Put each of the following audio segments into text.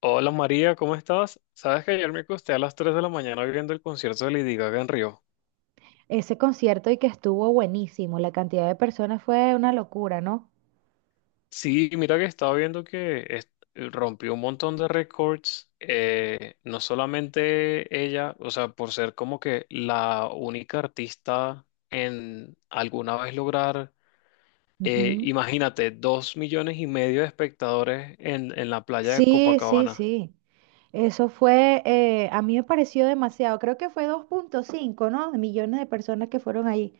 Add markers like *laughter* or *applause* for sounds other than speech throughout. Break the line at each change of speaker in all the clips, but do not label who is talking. Hola María, ¿cómo estás? Sabes que ayer me acosté a las 3 de la mañana viendo el concierto de Lady Gaga en Río.
Ese concierto y que estuvo buenísimo. La cantidad de personas fue una locura, ¿no?
Sí, mira que estaba viendo que rompió un montón de récords, no solamente ella, o sea, por ser como que la única artista en alguna vez lograr,
Ujú.
imagínate, dos millones y medio de espectadores en la playa de
Sí, sí,
Copacabana,
sí. Eso fue, a mí me pareció demasiado. Creo que fue 2,5, ¿no? Millones de personas que fueron ahí.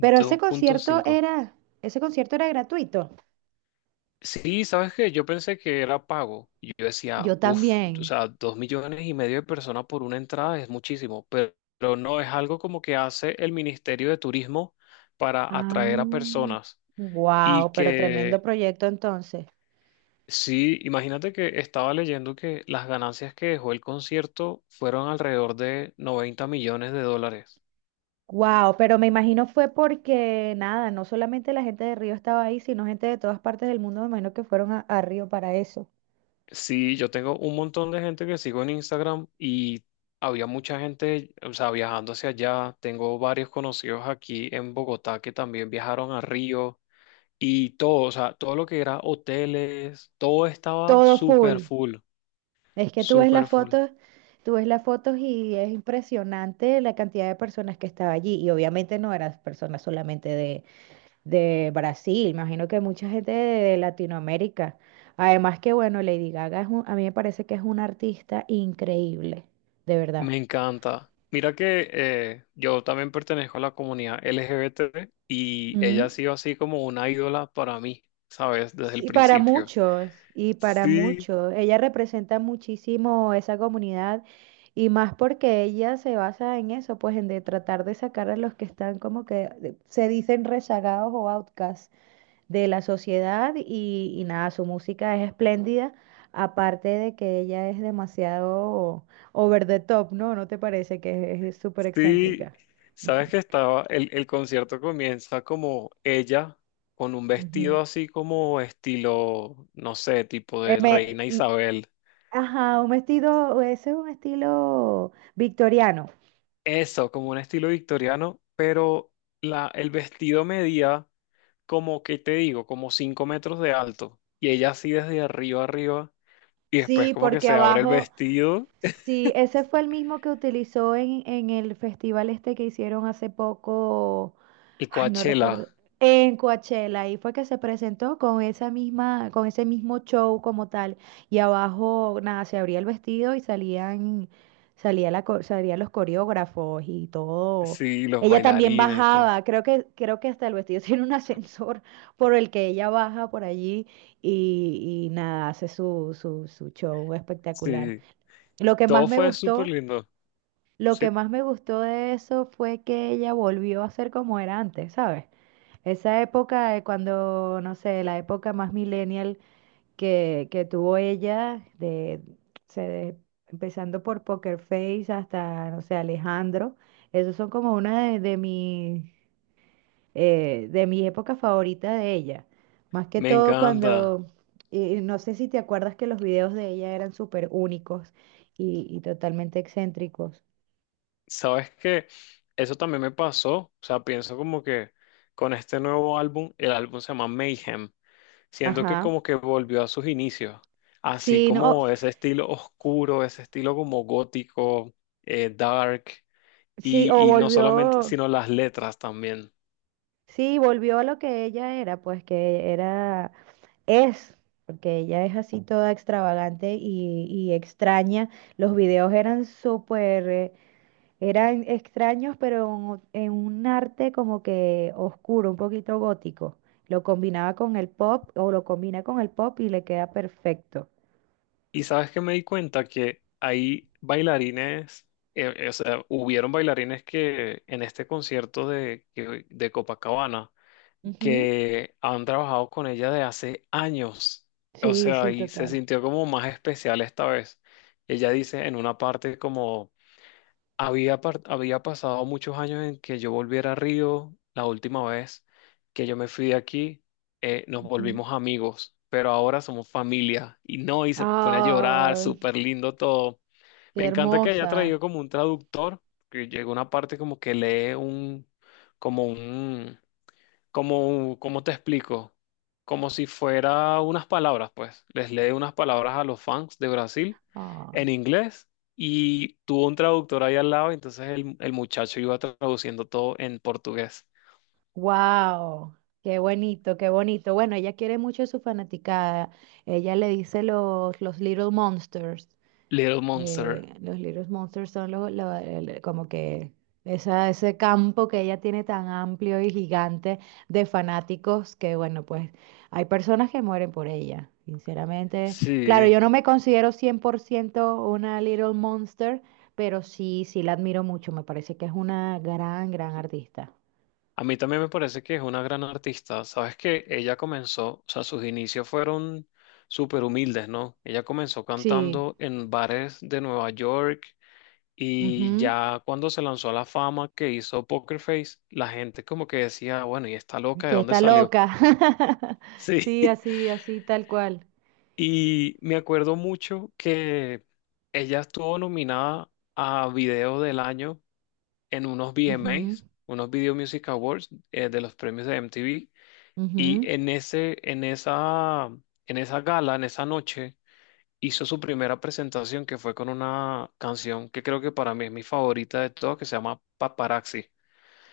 Pero ese
punto
concierto
cinco.
era, ese concierto era gratuito.
Sí, ¿sabes qué? Yo pensé que era pago. Y yo decía,
Yo
uff, o
también.
sea, dos millones y medio de personas por una entrada es muchísimo, pero no es algo como que hace el Ministerio de Turismo para atraer a
Ah,
personas. Y
wow, pero tremendo
que,
proyecto entonces.
sí, imagínate que estaba leyendo que las ganancias que dejó el concierto fueron alrededor de 90 millones de dólares.
Wow, pero me imagino fue porque nada, no solamente la gente de Río estaba ahí, sino gente de todas partes del mundo, me imagino que fueron a Río para eso.
Sí, yo tengo un montón de gente que sigo en Instagram y había mucha gente, o sea, viajando hacia allá. Tengo varios conocidos aquí en Bogotá que también viajaron a Río y todo, o sea, todo lo que era hoteles, todo estaba
Todo
súper
full.
full,
Es que tú ves
súper
las
full.
fotos, tú ves las fotos y es impresionante la cantidad de personas que estaba allí. Y obviamente no eran personas solamente de Brasil, imagino que mucha gente de Latinoamérica. Además que bueno, Lady Gaga a mí me parece que es una artista increíble, de verdad.
Me encanta. Mira que yo también pertenezco a la comunidad LGBT y ella
Mm.
ha sido así como una ídola para mí, ¿sabes? Desde el
Sí, para
principio.
muchos, y para
Sí,
muchos. Ella representa muchísimo esa comunidad y más porque ella se basa en eso, pues en de tratar de sacar a los que están como que se dicen rezagados o outcasts de la sociedad y, nada, su música es espléndida, aparte de que ella es demasiado over the top, ¿no? ¿No te parece que es súper
sí,
excéntrica?
sabes que
*laughs*
estaba, el concierto comienza como ella, con un
Ujú.
vestido así como estilo, no sé, tipo
Eh,
de
me-
Reina Isabel.
Ajá, un vestido, ese es un estilo victoriano.
Eso, como un estilo victoriano, pero el vestido medía como, ¿qué te digo? Como 5 metros de alto. Y ella así desde arriba. Y después
Sí,
como que
porque
se abre el
abajo,
vestido
sí, ese fue el mismo que utilizó en, el festival este que hicieron hace poco.
y
Ay, no
Coachella.
recuerdo. En Coachella, ahí fue que se presentó con esa misma, con ese mismo show como tal. Y abajo, nada, se abría el vestido y salían, salía la, co- Salían los coreógrafos y todo.
Sí, los
Ella también
bailarines y todo.
bajaba, creo que hasta el vestido *laughs* tiene un ascensor por el que ella baja por allí y, nada, hace su, su show espectacular.
Sí,
Lo que
todo
más me
fue súper
gustó,
lindo.
lo que
Sí,
más me gustó de eso fue que ella volvió a ser como era antes, ¿sabes? Esa época de cuando, no sé, la época más millennial que tuvo ella, se de- empezando por Poker Face hasta, no sé, Alejandro, esos son como una de, de mis épocas favoritas de ella. Más que
me
todo
encanta.
cuando, y no sé si te acuerdas que los videos de ella eran súper únicos y, totalmente excéntricos.
Sabes que eso también me pasó, o sea, pienso como que con este nuevo álbum, el álbum se llama Mayhem, siento que
Ajá.
como que volvió a sus inicios, así
Sí, no,
como ese estilo oscuro, ese estilo como gótico, dark,
sí, o
y no solamente,
volvió.
sino las letras también.
Sí, volvió a lo que ella era, pues que era, es, porque ella es así toda extravagante y, extraña. Los videos eran súper, eran extraños, pero en un arte como que oscuro, un poquito gótico. Lo combinaba con el pop o lo combina con el pop y le queda perfecto.
Y sabes que me di cuenta que hay bailarines, o sea, hubieron bailarines que en este concierto de Copacabana,
Ujú.
que han trabajado con ella de hace años. O
Sí,
sea,
sí,
y se
total.
sintió como más especial esta vez. Ella dice en una parte como había pasado muchos años en que yo volviera a Río la última vez que yo me fui de aquí, nos
Ujú.
volvimos amigos, pero ahora somos familia. Y no, y se pone a llorar,
Ah,
súper lindo todo. Me
qué
encanta que haya
hermosa.
traído como un traductor, que llega una parte como que lee un, como, ¿cómo te explico? Como si fuera unas palabras, pues. Les lee unas palabras a los fans de Brasil
Ay.
en inglés y tuvo un traductor ahí al lado, entonces el muchacho iba traduciendo todo en portugués.
Wow, qué bonito, qué bonito. Bueno, ella quiere mucho a su fanaticada. Ella le dice los, Little Monsters.
Little Monster.
Los Little Monsters son como que ese campo que ella tiene tan amplio y gigante de fanáticos que, bueno, pues hay personas que mueren por ella, sinceramente. Claro,
Sí.
yo no me considero 100% una Little Monster, pero sí, sí la admiro mucho. Me parece que es una gran, gran artista.
A mí también me parece que es una gran artista. Sabes que ella comenzó, o sea, sus inicios fueron súper humildes, ¿no? Ella comenzó
Sí.
cantando en bares de Nueva York. Y
Ujú.
ya cuando se lanzó a la fama que hizo Poker Face, la gente como que decía, bueno, ¿y esta loca de
Que
dónde
está
salió?
loca. *laughs*
Sí.
Sí,
*laughs*
así, así, tal cual.
Y me acuerdo mucho que ella estuvo nominada a Video del Año en unos
Ujú,
VMAs, unos Video Music Awards, de los premios de MTV. Y
ujú.
en ese, en esa, en esa gala, en esa noche, hizo su primera presentación que fue con una canción que creo que para mí es mi favorita de todas, que se llama Paparazzi.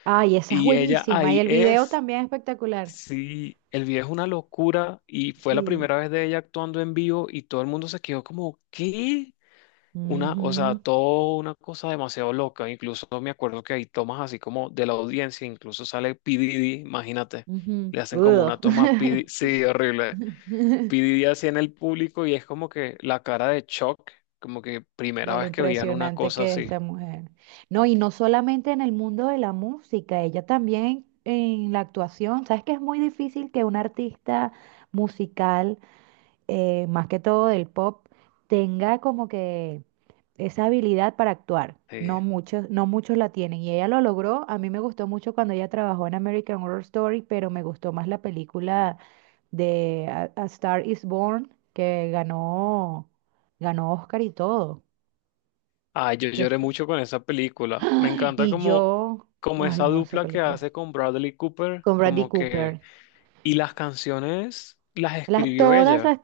Ay, esa es
Y ella
buenísima. Y
ahí
el video
es,
también es espectacular.
sí, el video es una locura y fue la
Sí.
primera vez de ella actuando en vivo y todo el mundo se quedó como, ¿qué? Una, o sea,
Ujú,
todo una cosa demasiado loca. Incluso me acuerdo que hay tomas así como de la audiencia, incluso sale P. Diddy, imagínate,
ujú.
le hacen como
Udo.
una toma a P. Diddy, sí, horrible. P. Diddy así en el público y es como que la cara de shock, como que
*laughs*
primera
De lo
vez que veían una
impresionante
cosa
que es
así.
esa mujer. No, y no solamente en el mundo de la música, ella también en la actuación. ¿Sabes que es muy difícil que un artista musical más que todo del pop, tenga como que esa habilidad para actuar? No
Sí.
muchos, no muchos la tienen y ella lo logró. A mí me gustó mucho cuando ella trabajó en American Horror Story, pero me gustó más la película de A Star is Born, que ganó, Oscar y todo.
Ay, yo
Que
lloré
fu-
mucho con esa película. Me encanta
y
como,
yo,
como
Ay
esa
no, esa
dupla que
película.
hace con Bradley Cooper,
Con Bradley
como
Cooper.
que... Y las canciones las
Las,
escribió
todas
ella.
las...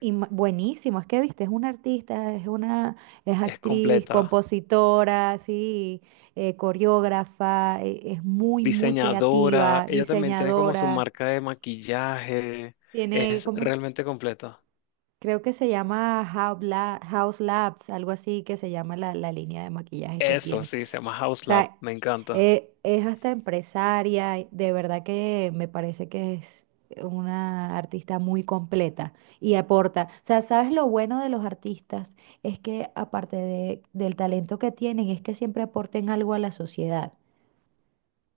y- ma- Buenísimo, es que viste, es una artista, es
Es
actriz,
completa.
compositora, sí, coreógrafa, es muy, muy
Diseñadora.
creativa,
Ella también tiene como su
diseñadora.
marca de maquillaje.
Tiene,
Es
como,
realmente completa.
creo que se llama House Labs, algo así que se llama la, línea de maquillaje que
Eso
tiene.
sí, se llama
O
House Lab.
sea,
Me encanta.
es hasta empresaria, y de verdad que me parece que es una artista muy completa y aporta. O sea, ¿sabes lo bueno de los artistas? Es que aparte del talento que tienen, es que siempre aporten algo a la sociedad,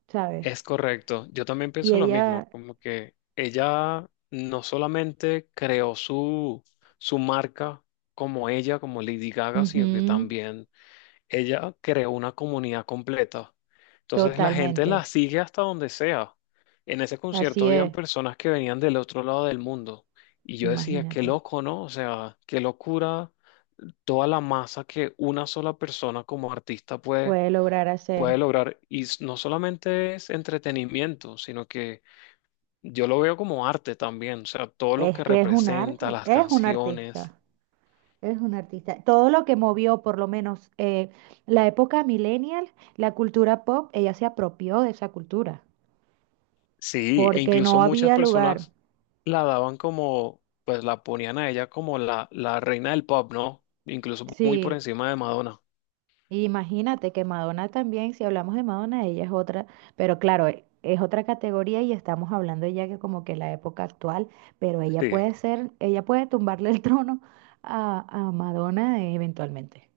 ¿sabes?
Es correcto, yo también
Y
pienso lo mismo,
ella,
como que ella no solamente creó su, su marca como ella, como Lady Gaga, sino que
ujú,
también ella creó una comunidad completa. Entonces la gente la
totalmente,
sigue hasta donde sea. En ese concierto
así
habían
es,
personas que venían del otro lado del mundo y yo decía, qué
imagínate,
loco, ¿no? O sea, qué locura toda la masa que una sola persona como artista puede
puede lograr hacer.
puede lograr. Y s- no solamente es entretenimiento, sino que yo lo veo como arte también, o sea, todo lo que
Es que es un
representa,
arte,
las
es un
canciones.
artista. Es un artista. Todo lo que movió, por lo menos, la época millennial, la cultura pop, ella se apropió de esa cultura,
Sí, e
porque
incluso
no
muchas
había lugar.
personas la daban como, pues la ponían a ella como la reina del pop, ¿no? Incluso muy por
Sí,
encima de Madonna.
imagínate que Madonna también, si hablamos de Madonna, ella es otra, pero claro, es otra categoría y estamos hablando ya que como que la época actual, pero
Sí.
ella puede tumbarle el *laughs* trono a Madonna eventualmente,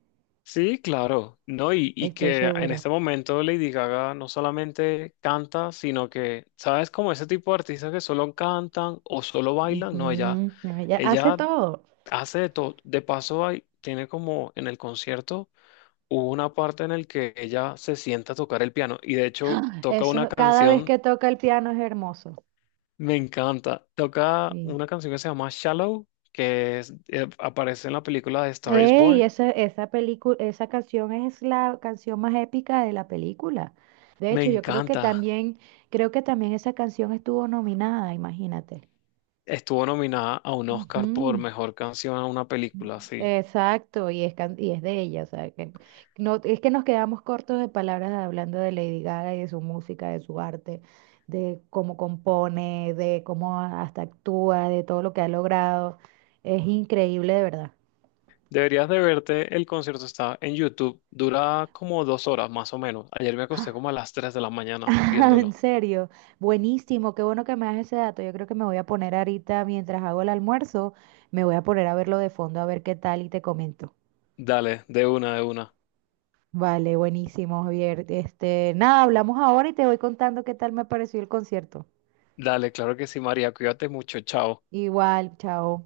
Sí, claro, ¿no? Y
estoy
que en
segura.
este momento Lady Gaga no solamente canta, sino que, ¿sabes? Como ese tipo de artistas que solo cantan o solo bailan, no, ella,
Ujú, no, ella hace
ella
todo.
hace de todo. De paso, hay, tiene como en el concierto hubo una parte en el que ella se sienta a tocar el piano y de hecho toca una
Eso, cada vez
canción,
que toca el piano es hermoso.
me encanta. Toca
Sí.
una canción que se llama Shallow, aparece en la película de Star is
Y
Born.
esa película, esa canción es la canción más épica de la película. De
Me
hecho, yo creo que
encanta.
también, esa canción estuvo nominada, imagínate.
Estuvo nominada a un Oscar por
Ujú.
mejor canción a una película, sí.
Exacto, y es de ella, o sea, que no, es que nos quedamos cortos de palabras hablando de Lady Gaga y de su música, de su arte, de cómo compone, de cómo hasta actúa, de todo lo que ha logrado. Es increíble, de verdad.
Deberías de verte, el concierto está en YouTube, dura como dos horas más o menos. Ayer me acosté como a las 3 de la mañana
*laughs* Ah, en
viéndolo.
serio, buenísimo, qué bueno que me das ese dato. Yo creo que me voy a poner ahorita, mientras hago el almuerzo, me voy a poner a verlo de fondo a ver qué tal y te comento.
Dale, de una, de una.
Vale, buenísimo, Javier. Este, nada, hablamos ahora y te voy contando qué tal me pareció el concierto.
Dale, claro que sí, María. Cuídate mucho. Chao.
Igual, chao.